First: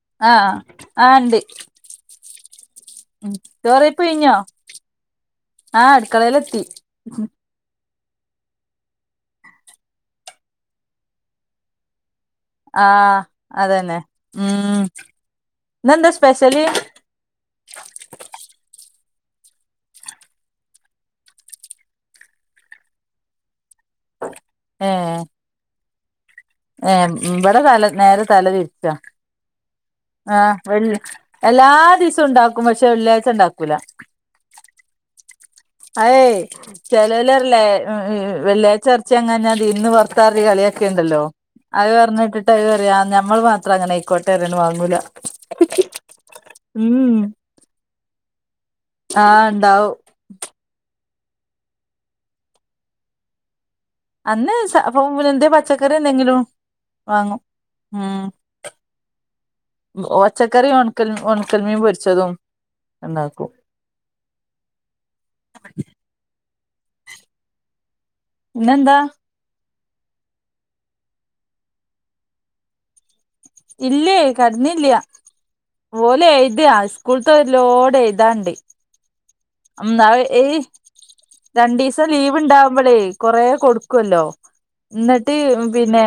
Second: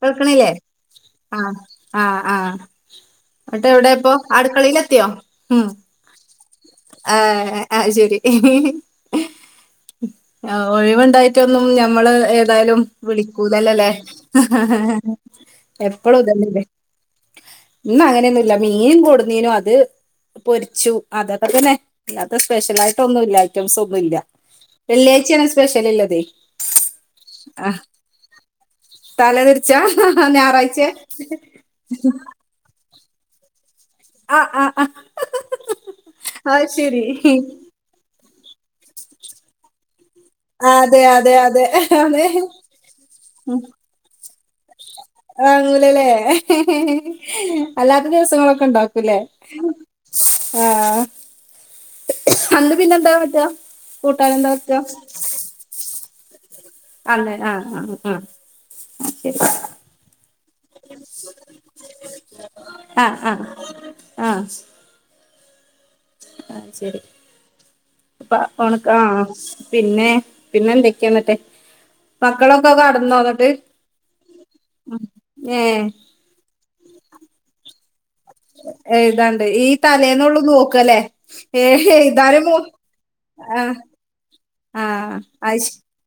കേൾക്കണില്ലേ ആഹ് ആഹ് ഇണ്ട് ആ ആ ആ ഉം എന്നട്ട് എവിടെ ചോറയ്പ്പ് ഇപ്പോ കഴിഞ്ഞോ അടുക്കളൽ എത്തിയോ ഉം ആഹ് അടുക്കളയിലെത്തി ആ ശരി [unintelligible] ഒഴിവുണ്ടായിട്ടൊന്നും ഞമ്മൾ ഏതായാലും ആഹ് വിളിക്കൂലല്ലേ അതന്നെ ഉം [unintelligible] ഇന്നെന്താ എപ്പളും ഇതന്നല്ലേ സ്പെഷ്യല് ഇന്ന അങ്ങനെയൊന്നുല്ല മീൻ കൊടുന്നീനും അത് പൊരിച്ചു അതൊക്കെ തന്നെ ഇല്ലാത്ത സ്പെഷ്യലായിട്ട് ഒന്നും ഇല്ല റ്റ സം ഒന്നുംല്ല വെള്ളിയാ ചാണ് സ്പെഷ്യൽല്ല ഇള്ളത് ഏം ഇവിടെ തല നേരെ തല തിരിചാ തല തിരിച്ചാ ആ വെള്ള ഞായറാഴ്ച എല്ലാ ദിവസവും ഉണ്ടാക്കും പക്ഷെ വെള്ളിയാ ഉണ്ടാക്കൂല ചെ ആ ആ ഹ്ആ അഏയ് ചെിലലറല്ലേ വെള്ളിയായ്ച്ച എറച്ചി ങ്ങാഞാൽ ദീനിന്ന് പൊർത്താ റി കളിയൊക്കെ അതെ ഉണ്ടല്ലോ അതെ അതെ അത് അതെ പറഞ്ഞിട്ടിട്ട് അത് പറയാ ഞമ്മൾ മാത്രം അങ്ങനെ ആയിക്കോട്ടെ റഞ്ഞ് വാങ്ങൂല ആങ്ങൂലല്ലേ ഉം [inaudible] അല്ലാത്ത ദിവസങ്ങളൊക്കെ ണ്ടാക്കൂലേ ആഹ് ഇണ്ടാവും [inaudible] ആ [unintelligible] [unintelligible] അന്ന് പിന്നെന്താ കാട്ടാ അന്ന് [unintelligible] ക എന്ത പച്ചക്കറി എന്തെങ്കിലും അല്ലെ വാങ്ങും ആഹ ആഹ് ആഹ ആ ഒച്ചക്കറും ഒണക്കൽ ഉണക്കൽമീൻ പൊരിച്ചതും ആ ആ ഉണ്ടാക്കും ആ [unintelligible] ആ ശരി അപ്പ [unintelligible] പിന്നെന്താ ആ പിന്നെ പിന്നെ എന്തൊക്കെയാന്നിട്ടേ മക്കളൊക്കെ കടന്നോ അതൊ ഇല്ലേ കടന്നില്ല ഏഹ് ഓലെ എഴുതാ സ്കൂളത്തെ ലോഡ് എ താണ്ട് എഴുതാണ്ട് ഈ [unintelligible] തലേന്നൊള്ളു ഏ നോക്കല്ലേ ഏ രണ്ടു ദിവസം ലീവ് എഴുതാനും മൂ ഉണ്ടാവുമ്പോളേ കൊറ ആഹ് കൊടുക്കല്ലോ ആഹ് ന്ന്ട്ട് അയ്ശ് പിന്നെ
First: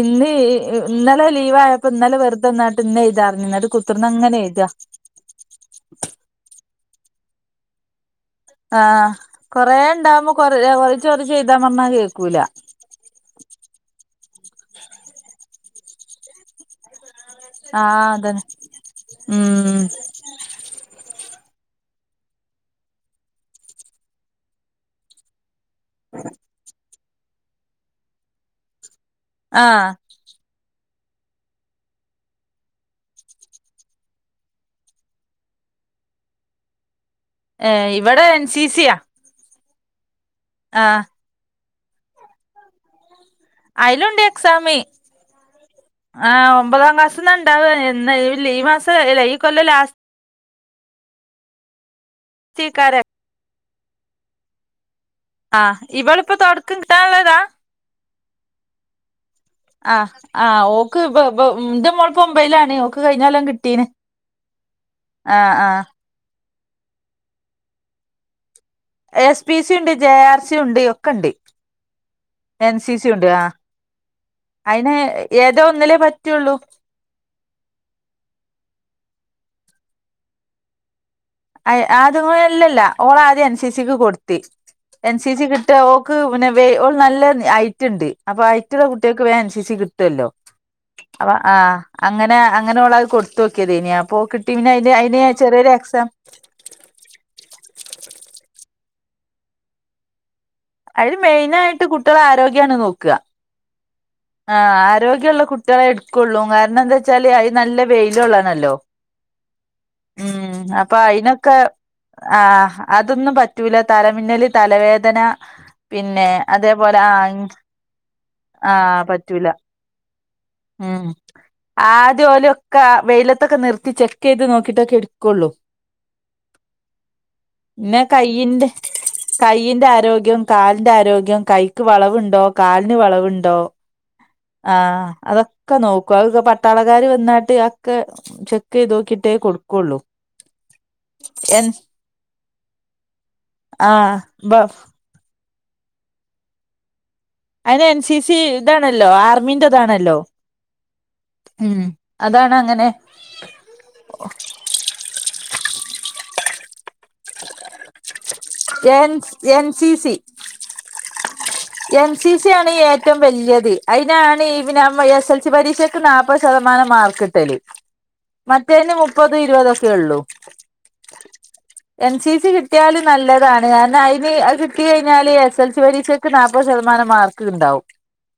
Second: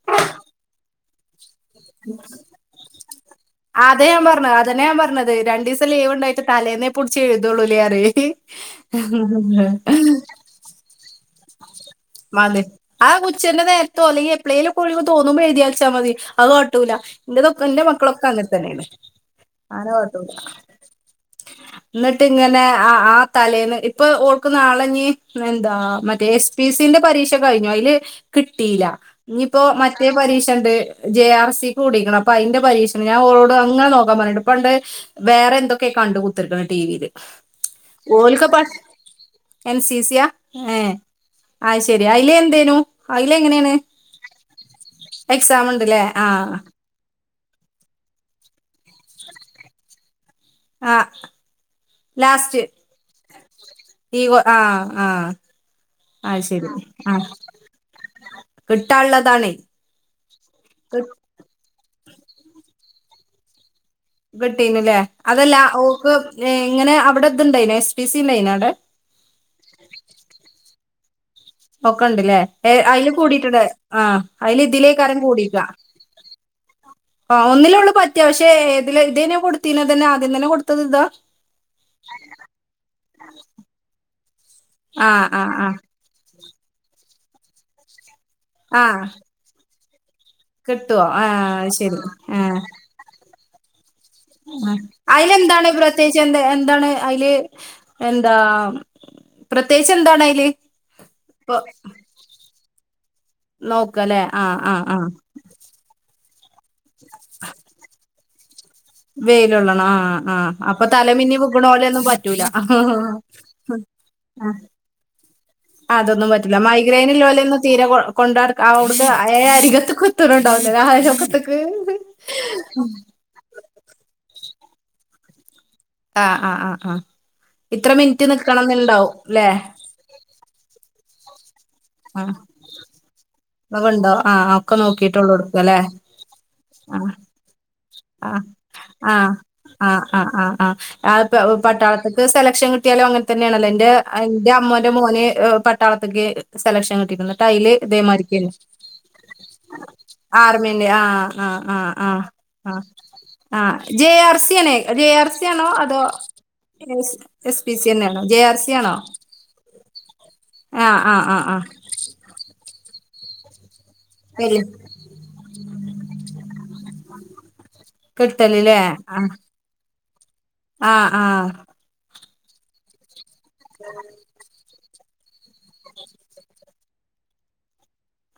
ഇന്ന് ഇന്നലെ ലീവായപ്പോ ഇന്നലെ വെറുതെ ന്നാട്ട് ഇന്നെയ് അതെ ഞാൻ പറഞ്ഞത് അതെന്നെ ഞാൻ പറഞ്ഞത് രണ്ടീസം ലീവ്ണ്ടായിട്ട് തലേന്നേ പിടിച്ചെയ്തൊള്ളൂ പറയും ആ കൊറേണ്ടാവുമ്പോ കൊ കൊർച്ച് കൊർച്ച് എയ്താ [unintelligible] ആ ഉച്ചൻ്റെ നേരത്ത് ഒലി പ്ലെലൊക്കെ ഒയ്വ് തോന്നുമ്പോ എയ്തി വെച്ചാ മതി അതാട്ടൂല ന്റെതൊക്ക ന്റെ ആഹ് മക്കളൊക്കെ അതന്നെ അങ്ങൻതെന്നെണ് ഉം ആനെ കാട്ടൂല ന്നിട്ട് ങ്ങനെ ആ ആ തലേന്ന് ഇപ്പൊ ഓക്ക്ന്നാളെഞ്ഞി എന്താ മറ്റേ എസ് പി സിന്റെ പരീക്ഷ കയ്ഞ്ഞു അയ്ല് കിട്ടില്ല ഞ്ഞിപ്പോ ആഹ് മറ്റേ പരീഷണ്ട് ജെ ആർ സിക്ക് കൂടിക്ക്ണ് അപ്പൊ അയ്‌ന്റെ പരീഷണ്ട് ഞാ ഓളോട് അങ്ങനെ നോക്കാൻ പറഞ്ട്ട് ഇപ്പണ്ട് വേറെ എന്തൊക്കെ കണ്ട് കുത്തർക്കണം ടിവി ല്. ഏ ഇവടെ എൻ സി സി യാ. എൻ സി സി യാ ഏ അയ് ശരി അയിലന്തേനു? അയിലുണ്ട് എക്സാമ്. എക്സാം ഉണ്ടല്ലേ ആ ഒമ്പതാം ക്ലാസ് ന്നാണ്ടാവ ഈ മാസം ല ഈ കൊല്ലം ലാസ് ആഹ് ലാസ്റ്റ് ലാസ്റ്റേക്കാരം ഈ ആഹ് ആഹ് ഇവള്പ്പൊ തൊട്ക്കം കിട്ടാള്ളതാ. കിട്ടാള്ള ആഹ് ആഹ് ഓക്ക് ബ ബ ന്റെ മോള് പ്പം ഒമ്പയ്‌ലാണ്. ഓക്ക് കഴിഞ്ഞൊല്ലം കിട്ടീണ്. കിട്ടീന്നുലേ അതല്ല ഓക്ക് ഇങ്ങനെ അവിടെ ഇതുണ്ടായിന എസ് പി സി ഉണ്ടായിന അവിടെ എസ് പി സി ഉണ്ട് ജെ ആർ സി ഉണ്ട് ഒക്കെ ഉണ്ട് ഒക്കണ്ട് ലേ ഏ എൻ സി സി അയില് ഉണ്ട് ആ കൂടിട്ട്ണ്ട് ആഹ് അയി ല് അയിന് ഇതിലേക്കാരം കൂടിക്കാ ഏതോ ഒന്നിലേ പറ്റുള്ളൂ ആഹ് ഒന്നിലൊള്ളൂ പറ്റ പക്ഷെ ഏതിൽ ഇതേനോ കൊടുത്തീനത് തന്നെ ആദ്യം തന്നെ കൊടുത്തത് ഇതാ അ അതങ്ങല്ലല്ല ഓള ആദ്യം എൻ സി സിക്ക് കൊടുത്ത് എൻ ആഹ് സി സി ആഹ് കിട്ട ആഹ് ഓക്ക് പിന്നെ [unintelligible] ഓൾ നല്ല ഐറ്റ് ണ്ട്. അപ്പൊ ഐറ്റുള്ള ആഹ് കുട്ടികൾക്ക് വേം എൻ സി സി കി തല്ലോ കിട്ടുവോ അപ്പ ആ ആഹ് ശരി അങ്ങനെ ആഹ് അങ്ങനെ ഓളെത് കൊടുത്തോക്കിയതേനി അപ്പോക്കിട്ടി പിന്നെ ആഹ് അയ്ൻ്റെ അയിന് അയിലെന്താണ് ചെറിയൊരു എക്സാം പ്രത്യേകിച്ച് എന്ത എന്താണ് അയില് എന്താ പ്രത്യേകിച്ച് എന്താണ് അയില് അയില് മെയിന് ഇപ്പൊ ആയിട്ട് കുട്യോളെ ആരോഗ്യാണ് നോക്ക നോക്കല്ലേ ആ ആഹ് ആഹ് ആഹ് ആരോഗ്യള്ള കുട്ടികളെ എടുക്കുള്ളൂ കാരണം എന്താ വെച്ചാല് അത് നല്ല വെയിലൊള്ളണല്ലോ വെയിലൊള്ളണം ആഹ് ആഹ് അപ്പൊ തലമിന്നി വിഗ്ഗ്ണോലൊന്നും പറ്റൂല ആഹ് അതൊന്നും പറ്റൂല ആ, തലമിന്നല് തലവേദന പിന്നെ അതൊന്നും പറ്റുല്ല. അതേപോലെ മൈഗ്രയിൻ ഇല്ലോലെന്നും തീരെ കൊ കൊണ്ടട് അവ്ട്ക് പറ്റൂല്ല. ഏ എ ആദ്യോലൊക്ക വെയിലത്തൊക്കെ നിർത്തി ചെക്കെയ് ത് നോക്കിട്ടൊക്കെ ഇട്ക്കൊള്ളൂ ആഹ് ആഹ് ആഹ് ഇത്ര പിന്നെ മിനിറ്റ് കൈയിന്റെ നിക്കണംന്നുണ്ടാവും ല്ലേ കയ്യിൻ്റെ ആരോഗ്യം കാൽ ഇന്റെ ആരോഗ്യം കൈക്ക് ആഹ് വളവുണ്ടോ കാലിന് വളവുണ്ടോ അതൊക്കെ ഉണ്ടോ ആഹ് ആ ഒക്കെ നോക്കിട്ടൊള്ളൂ അതൊക്കെ എടുക്കല്ലേ നോക്കും അ ഒക്കെ പട്ടാളക്കാർ ആഹ് വന്നാട്ട് അത് ഒക്കെ ചെക്ക് ചെയ്ത് നോക്കി ആ ആ ആ ആ ആഹ് എൻ പട്ടാളത്ത്ക്ക് സെലക്ഷൻ കിട്ടിയാലും അങ്ങനെ തന്നെയാണല്ലോ ഇൻ്റെ ആഹ് അ എന്റെ ബ അമ്മോന്റെ മോന് പട്ടാളത്ത്ക്ക് സെലക്ഷൻ കിട്ടിക്ക്ണ് തൈല് അയിന് എൻ സി സി ഇതേമാരിക്കേന്നു ഇതാണല്ലോ ആർമിന്റെതാണല്ലോ ആർമേന്നെ ആഹ് ആഹ് ഉം ആഹ് ആഹ് അതാണ് ആ അങ്ങനെ ആഹ്. ജെ ആർ സി യേണ്. ജെ ആർ സിയ ആണോ അതോ എസ് പി സി യെന്നേണ് ജെ ആർ സി ആണോ എൻ എൻ സി സി ആ ആ ആ എൻ സി സി ആണ് ഏറ്റവും വലിയത് അയിനാണ് ഈ വല്യ പിന്നെ എസ് എൽസി പരീക്ഷക്ക് നാല്പത് ശതമാനം മാർക്ക് കിട്ടല് കിട്ടലില്ലേ മറ്റേതിന് ആഹ് മുപ്പത് ഇരുപത ആഹ് ആഹ് എൻ സി സി കിട്ടിയാലും നല്ലതാണ്. കാരണം അയില് കിട്ടി കഴിഞ്ഞാല് എസ് എൽ സി പരീക്ഷ ക്ക് നാല്പ്പത് ശതമാനം മാർക്ക് ഉണ്ടാവും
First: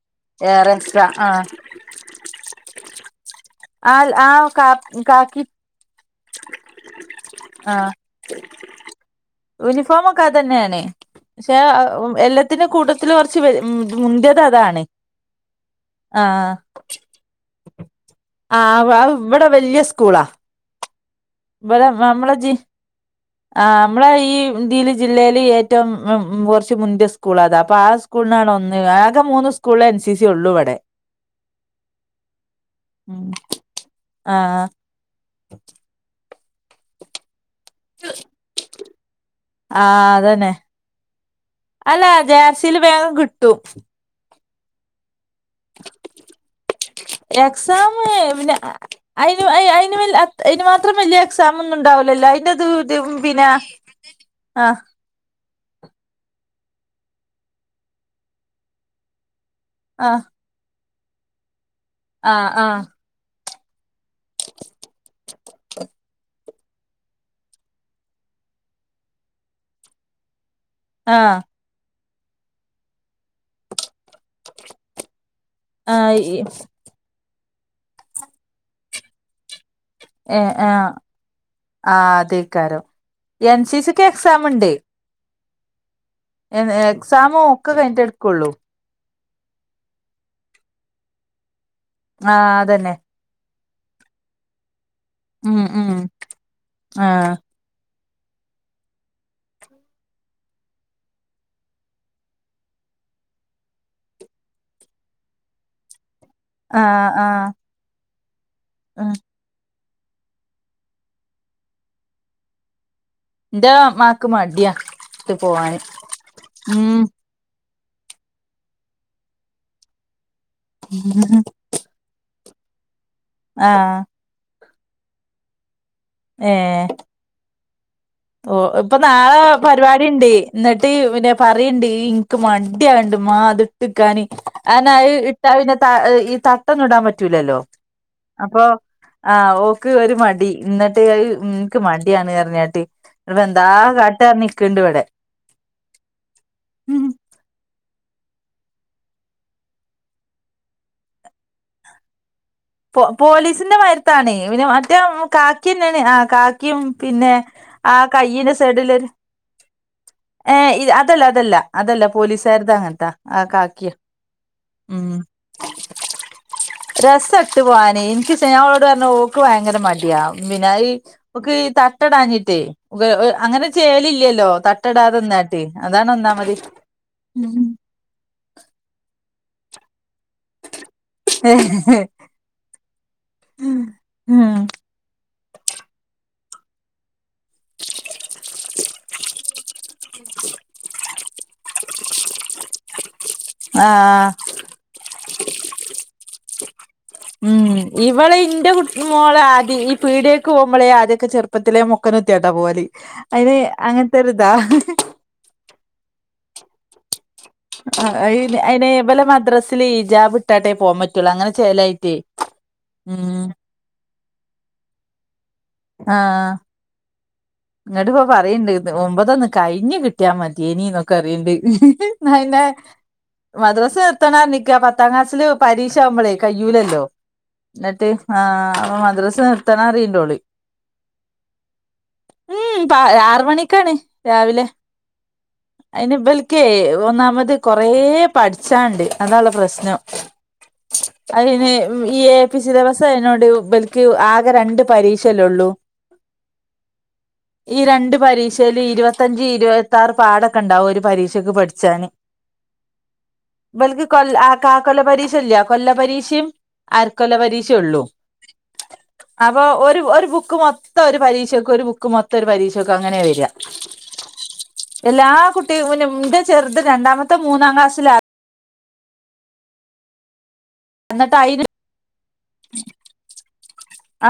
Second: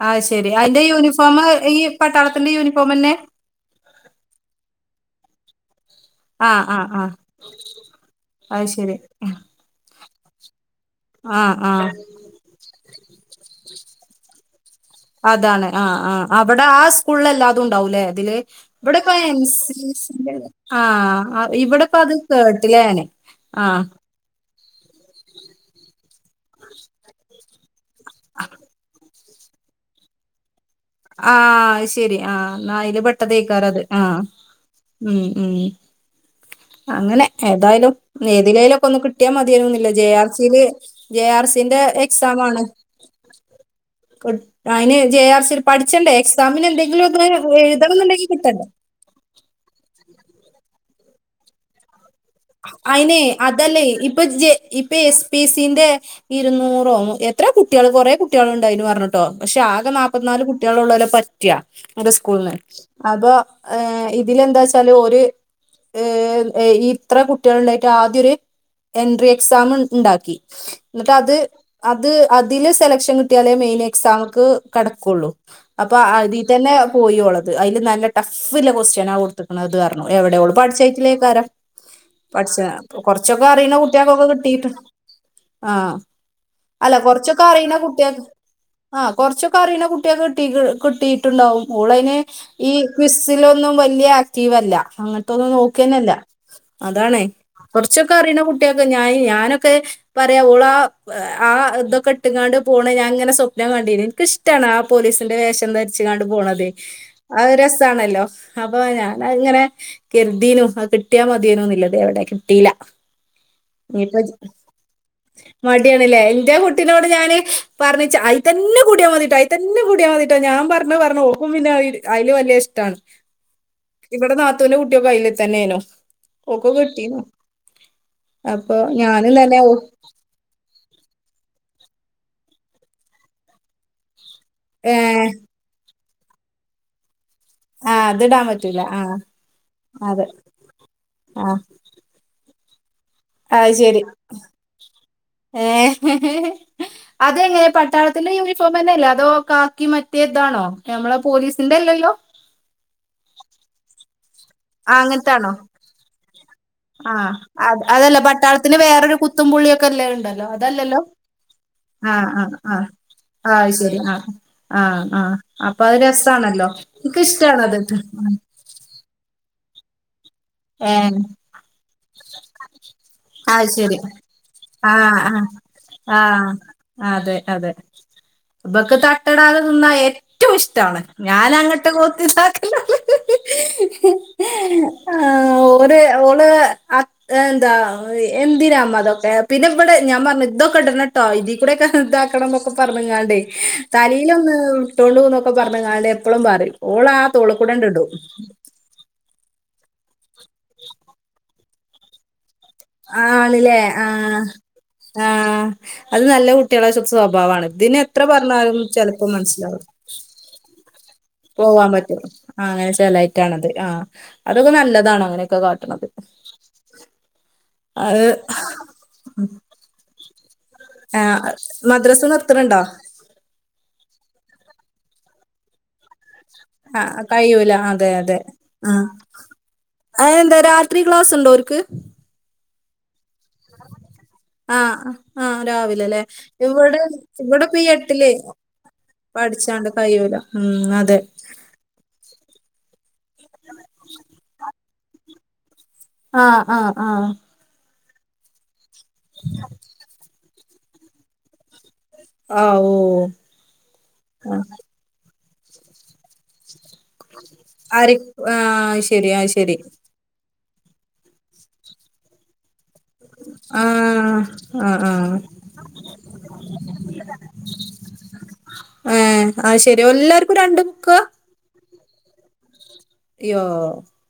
ആഹ് ശെരി ഏറെ അയിന്റെ എക്സ്ട്രാ ആ യൂണിഫോം ഈ പട്ടാളത്തിന്റെ യൂണിഫോമെന്നെ ആൽ ആ കാ കാക്കി ആഹ് ആഹ് ആഹ് ആ അത് ശരി ഫോം ഒക്കെ അതന്നേണ് പക്ഷേ എല്ലാത്തിനു കൂടെ ത്തില് കൊറച്ച് വല് മുന്തിയത് അതാണ് അതാണ് ആ ആ അവിടെ ആ സ്കൂളിൽ എല്ലാതും ഉണ്ടാവൂലേ അത് ആ ഇവിടെപ്പ എൻ ഇവിടെ സി വല്യ സി സ്കൂളാ ൻ്റെ ആ ഇവിടെ ഇവിടെപ്പ അത് നമ്മളെ ജി കേട്ടില ഞാന് ആ ആഹ് നമ്മളെ ഈ ഇന്ത്യല് ജില്ലേല് ഏറ്റവും കുറച്ച് മുന്ത്യ സ്കൂളതാ അപ്പൊ ആ സ്കൂളിനാണ് ഒന്ന്. ആകെ മൂന്ന് സ്‌കൂ സ്കൂള് എൻ സി സി ഉള്ളൂ ഇവിടെ ആ അഹ് ശരി ആഹ് ഇന്നയില് പെട്ട തേയ്ക്കാരത് ആഹ് ആ ഉം ഉം അങ്ങനെ ഏതായാലും ഏതിലേലൊക്കെ ഒന്ന് കിട്ടിയാ ആ മതിയാര്ന്നുല്ലെ ജെ ആർ അതന്നെ സിയില് ജെ ആർ സിന്റെ അല്ല എക്സാം ജെ വാണ് [unintelligible] കിട്ടും കി ട്ടയിന് ജെ ആർ സി പഠിച്ചണ്ടേ എക്സാമിന് എന്തെങ്കിലും ഒന്ന് എക്സാം എഴുതണംന്നുണ്ടെങ്കി കിട്ടണ്ടേ ഇനിന് മാത്രം വലിയ എക്സാം ഒന്നും ഉണ്ടാവല്ലോ അയിനെ അതല്ലേ ഇപ്പൊ ജ ആഹ് ഇപ്പേ സ്പിസ് ത്തിന്റെ ഇരുന്നൂറോ എത്ര കുട്ടികൾ കൊറെേ കുട്ടികള ഉണ്ട അു പറഞ്ഞിട്ടോ പക്ഷെ ആകെ ആഹ് നാപ്പത്തിനാല് കുട്ടികളള്ളല പറ്റിയ എ ആഹ് സ്കൂളന്ന് ആഹ് അപ്പൊ ഇതിലെന്താ വച്ചാല് ഒരു ഏ ഈ എത്ര കുട്ടികൾ ഉണ്ടായിട്ട് ആദ്യ ഒരു എൻട്രി എക്സാം ഉണ്ടാക്കി എന്നിട്ട് അത് ആഹ് അത് അതില് സെലക്ഷൻ കിട്ടിയാലേ മെയിന ആയി എക്സാമക്ക് കിടക്കുള്ളൂ അപ്പൊ ആഹ് ഈ അതിൽ തന്നെ പോയോളു അ അതില് നല്ല ടഫ്ില്ല ക്സ്്യൻ ആ കൊടുത്തക്കണത് കു ഏഹ് എവിടെയള്ളൂ ആഹ് പഠിച്ചട്ടിലേക്ക ആാരോ ആഹ് പച്ച അതേക്കാരം കൊറച്ചൊക്കെ എൻ അറിയണ സി സിക്ക് കുട്ടികൾക്കൊക്കെ എക്സാം കിട്ടിട്ട് ഉണ്ട് ആഹ അല്ല എക്സാം കൊറച്ചൊക്കെ ഒക്കെ അറിയുന്ന കഴിഞ്ഞിട്ട് കുട്ടിയെ എടുക്കുള്ളൂ ആ കുറച്ചൊക്കെ അറിയുന്ന കുട്ടികൊെ കെട്ട കിട്ടിട്ടുണ്ടാവും മോളന് ആഹ് ഈ അതന്നെ ക്വിസ്സിലൊന്നും വലിയ ആക്റ്റീവ അല്ല അങ്ങനത്തെൊന്നും ഉം ഉം നോക്കിയന്നല്ല അതാണേ ആഹ് കുറച്ച് കൊച്ചൊക്കെ അറിയണ കുട്ടിയൊക്കെ ഞൻ ഞാനൊക്കെ പറയാ പോോൾ ആ ആ ഇതൊക്കെ ഇട്ടങ്ങാണ്ട് പോണ ഞാ അങ്ങനെ സ്പനം കണ്ടിന്ന് എനിക് ഇഷ്ട ആ പോലീസിന്റെ വേഷം രിച്ച് ണ്ട് പോണത് ആഹ് അ ആഹ് രസാണല്ലോ അപ്പൊ ഉം ഞൻ ഇങ്ങനെ കരുതീനു അത് കിട്ടിയാൽ മതിയേനൊന്നില്ലതെ എവിടെ കിട്ടീയി എന്റെ മാക്ക് ഇയിപ്പ മടിയാ ട്ട് പോവാന് മടിയണല്ലേ എറെ ഉം കുട്ടിനോട് ഞാന് പറഞ്ഞ അത്ന്നെൂടിയാ മതിട്ടോ അയി തന്നെ കുടിയാൽ മതിട്ടോ ഞാൻ പറഞ്ഞഞ്ഞ്ഞ ഓപ്പം പിന്നെ അല് വലിയ ഇഷ്ടം ത്താണ് ആഹ ത്തനെ കുട്ടിയ കൈലെത്തന്നനോ ഓക്കോ ഏഹ് കിട്ടീനോ ഓ ഇപ്പൊ നാളെ ഓ പരിപാടിണ്ട് എന്നിട്ട് പിന്നെ പറയുണ്ട് ഇനിക്ക് മടിയണ്ട് മാ അത് ഇട്ടിക്കി അന ഏ ഇട്ടാ പിന്നെ ഈ തട്ടൊന്നും ഇടാൻ പറ്റൂലല്ലോ ആ അതിടാൻ അപ്പൊ പറ്റൂല ആ ഓക്ക് ഒരു അതെ മടി എന്നിട്ട് നിനിക്ക് മടിയാണ് കഞ്ഞാട്ട് അഹ ശരി ഇവിടെ ഏ ഉം അതെങ്ങനെ പട്ടാള ത്തിന്റെ യൂണിഫോം തന്നെയല്ലേ അതോ കാക്കി മറ്റിയതാണോ നമ്മളെ പോലീസിന്റെല്ലല്ലോ പോലീസിന്റെ മരത്താണേ പിന്നെ ആ മറ്റേ അങ്ങനത്താണോ കാക്കി തന്നെയാണ് ആ കാക്കിയും ആഹ് പിന്നെ അത് ആ അതല്ല കയ്യറെ പട്ടാളത്തിന് സൈഡില്രു വേറൊരു കുത്തും പുള്ളിയൊക്കെ അല്ലേ ഉണ്ടല്ലോ ഏ അതല്ലല്ലോ അതല്ല അതല്ല അതല്ല ആഹ് ആഹ് പോലീസരുതാ ആഹ് അങ്ങനത്താ ആ ആഹ് അത് കാക്കിയ ശരി ആഹ് ഉ ആഹ് ആഹ് അപ്പൊ അത് രസാണല്ലോ രസ ഇട്ട് എനിക്കിഷ്ടാണത് പോവാന എനിക്ക് ഞ അവളോട് പറ ഓക്ക ഭയങ്കര മടയാ പിന്നാ ഏഹ് ഒക്ക് തട്ടടാഞ്ഞിട്ടേ അങ്ങനെ അത് ശരി ചേലില്ലല്ലോ ആഹ് തട്ടടാതെന്നെ ആഹ് ട്ട അതണോന്നാ മതി ഇബൊക്ക തട്ടടാതെ നിന്ന ഏറ്റവും ഇഷ്ടമാണ് ഞാൻങ്ങോട്ട് കോത്തി സാക്ക ഉം ഓ ഓള് എന്താ എന്തിന അതൊക്കെ പിന്നെ ഇവിടെ ഞാ പറഞ്ഞു ഇതൊക്കെ ഇടന്നട്ടോ ഇതീ കൂടെക്കെ ഇതാക്കണം എന്നൊക്കെ പറഞ്ഞ ഞാണ്ട് തലേൽ ആഹ് ഒന്ന് ഇട്ടോണ്ട്ന്നൊക്കെ പറഞ്ഞ കാര്യം എപ്പോളും പറയും ഓള് ആ തോള് ഉം കൂടെണ്ട് ഇടും ഇവളെ ഇന്റെ കുട്ട മോളെ ഈ പീടേക്ക് പോുമ്പോളേ ആദ്യൊക്കെുത്തിലെ മുക്കനെത്തിയ പോല അതിനെ ആണ്ല്ലേ അങ്ങനത്തെ ആഹ് ഒരിത സ്വഭാവമാണ് ഇതിനന് എത്ര അയിന് പറഞ്ഞാലും അയിന് ഇവലെ ചിലപ്പോ മനസ്സിലാവും മദ്രസില് ഇജാബ് ഇട്ടാട്ടേ പോകാൻ പറ്റുള്ളൂ അങ്ങനെ പോവാൻ പറ്റ ചേലായിട്ടേ ആഹ അങ്ങനെ ഉം ചലായിട്ടാണത് ആഹ അതൊക്കെ നല്ലതാണ് അങ്ങനെയൊക്കെ കാട്ടണത് ഇങ്ങട്ട ഇപ്പോ അത് പറയണ്ട് ഒൻമ്പതൊന്നന്ന് കഴിഞ്ഞു കിട്ടിയാ മതി ജേന എന്നൊക്കെ അറിയണ്ട് ആഹ് മദ്രസ് ന്നെ നിർത്തണുണ്ടോ മദ്രാസ പത്തനാ നിിക്കാ പത്തങ്ങാസ്ില പരി മ്പളേ കയ്യൂലല്ലോ. ആഹ് കഴിയൂല അതെ ന്നിട്ട് അതെ ആ ആഹ് മദ്രസ് നിർത്തണ അറീണ്ട് ഓള്. അതെന്താ രാത്രി ക്ലാസ് ഉണ്ടോൽക്ക്? ഉം [unintelligible] ഒമ്പണിക്കാണ് രാവിലെ ആഹ് ആഹ് അയ്ന് രാവിലെല്ലേ ബൽക്കേ ഇവിടെ ഒന്നാമത് ഇവിടെ ഇപ്പ ഈ കൊറേ എട്ടില് പ ട്ച്ചാണ്ട് അതാള്ള പഠിച്ചാണ്ട് പ്രശ്നം. കഴിയൂല ഉം അതെ അയ്ന് എ പി സിലബസ് അയ്നോട് ബൽക്ക് ആകെ രണ്ട് പരീഷല്ലേള്ളൂ. ആഹ് ആഹ് ആഹ്. രണ്ട് പരീഷേല് ഇരുവത്തഞ്ച് ഇരുവത്താറ് പാടൊക്കെണ്ടാവും ഒരു പരീക്ഷക്ക് പട്ച്ചാന്. ആഹ് ഓ ബൽക്ക് കൊല്ല ആ കാകൊല്ല പരീക്ഷല്ല കൊല്ല പരീഷിം അര്ക്കൊല്ല പരീക്ഷള്ളൂ. ആരിഫ് ആഹ് അത് ശരി അത് അപ്പൊ ശരി. ഒരു ഒരു ബുക്ക് മൊ ത്തം ഒരു പരീഷക്ക് ഒരു ബുക്ക് മൊത്തം ഒരു പരീഷക്ക് അങ്ങനെ വര. ആഹ് ആഹ് എല്ലാ ആഹ് കുട്ടിയ ഇന്റെ ചെർത് രണ്ടാമത്തെ മൂന്നാം ക്ലാസ്സിലാ. ഏഹ്. അയ് ശരി എല്ലാർ എന്നിട്ടയ്ന് യോ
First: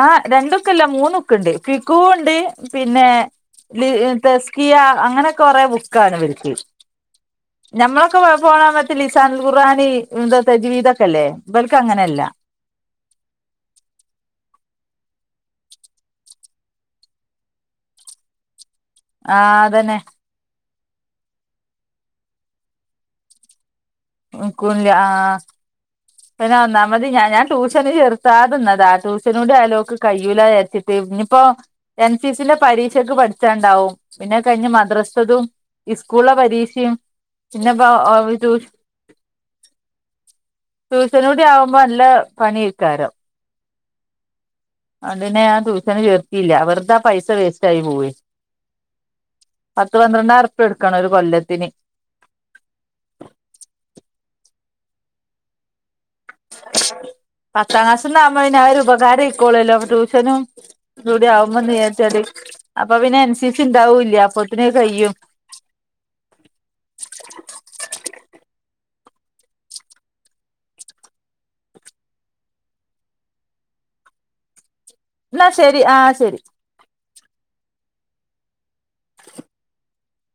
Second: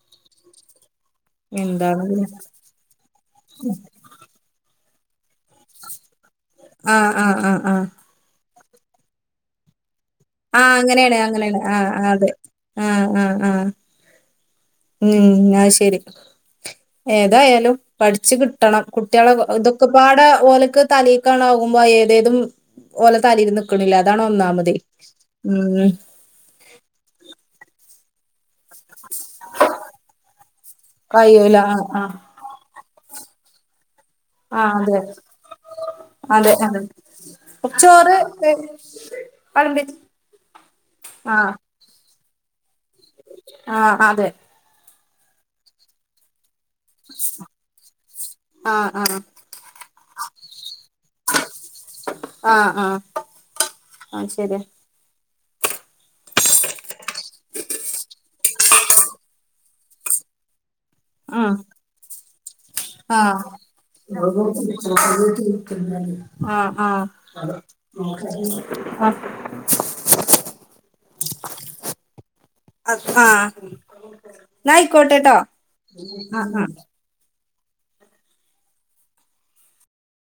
ആഹ് രണ്ടുക്കല്ല മൂന്നു ക്ക്ണ്ട് എന്താണ് ഫിക്കുഹുണ്ട്. പിന്നെ ലി തസ്കിയ അങ്ങനൊക്കെ കൊറെേ ബുക്കാള് വി [unintelligible] ക്ക് ആഹ് ആഹ് ആഹ് ആഹ് ഞമ്മളൊക്കെ പോണമയത്ത് ലിസാനുൽ ഖുർആൻ ആഹ് അങ്ങനെയാണ് ഇന്തത്തെജ്‌വീതൊക്കല്ലേ അങ്ങനെയാണ് ബെൽക്ക് ആഹ് ആഹ് അങ്ങനെയല്ല അതെ ആഹ് ആഹ് ആഹ് ഉം അഹ് ശെരി ഏതായാലും പഠിച്ച് കിട്ട് കിട്ടണം കുട്ട്യേളെ ആ അതന്നെ ഇതൊക്കെപാടെ ഓല്ക്ക് തലേക്കാണാവുമ്പോ ഏതേതും ഓലെ തലെര്ന്ന് ക്ക്ണ്ല് അതാണ് ഒന്നാമതെ കുൻ ആ ഉം പിന്നെ ഒന്നാമത് ഞാ ഞാൻ ട്യൂഷന് ചെർത്താതെന്നതാ ട്യൂഷനൂടി ആയ ലോക്ക് കയ്യൂലാജാര്ച്ച് [unintelligible] ഇഞ്ഞ്പ്പോ കഴിയൂല ആഹ് എൻ ആഹ് സി സിന്റെ പരീക്ഷ ഒക്കെ പഠിച്ചാണ്ടാവും പിന്നെ കഴിഞ് ആഹ് അതെ. മദ്രസ്ത്തതും സ്കൂളെ പരീക്ഷിം കൊറ്ച്ചോറ് [unintelligible] [unintelligible] ടൂഷനൂടി ആവുമ്പോ നല്ല പ ണ്യേക്കാ രം ആഹ് അതെ അതിനെ ആ ട്യൂഷന് ചേർത്തീല്ല വെറ്താ പൈസ വേസ്റ്റ്യായി പോവേ ആഹ് ആഹ് പത്ത് പന്ത്രണ്ടാം അറപ്പ എടുക്കണം ഒരു കൊല്ലത്തിന് ആ ആ ആ ശരിയാ പത്താം ക്ലാസ്ന്നാവുമ്പോ ഇന അവരു ഉപകാര ഇക്കോളൂല്ലോ ട്യൂഷനും ഇ കൂടെ ഉം ആവുമ്പോ നേച്ചട് അപ്പൊ പിന്നെ ആഹ് അനുസരിച്ച് ഇണ്ടാവൂല്ല അപ്പത്തിന് കയ്യും ആ ആ ആ ആ നായിക്കോട്ടെട്ടോ എന്നാ ശരി ആ ശരി ആ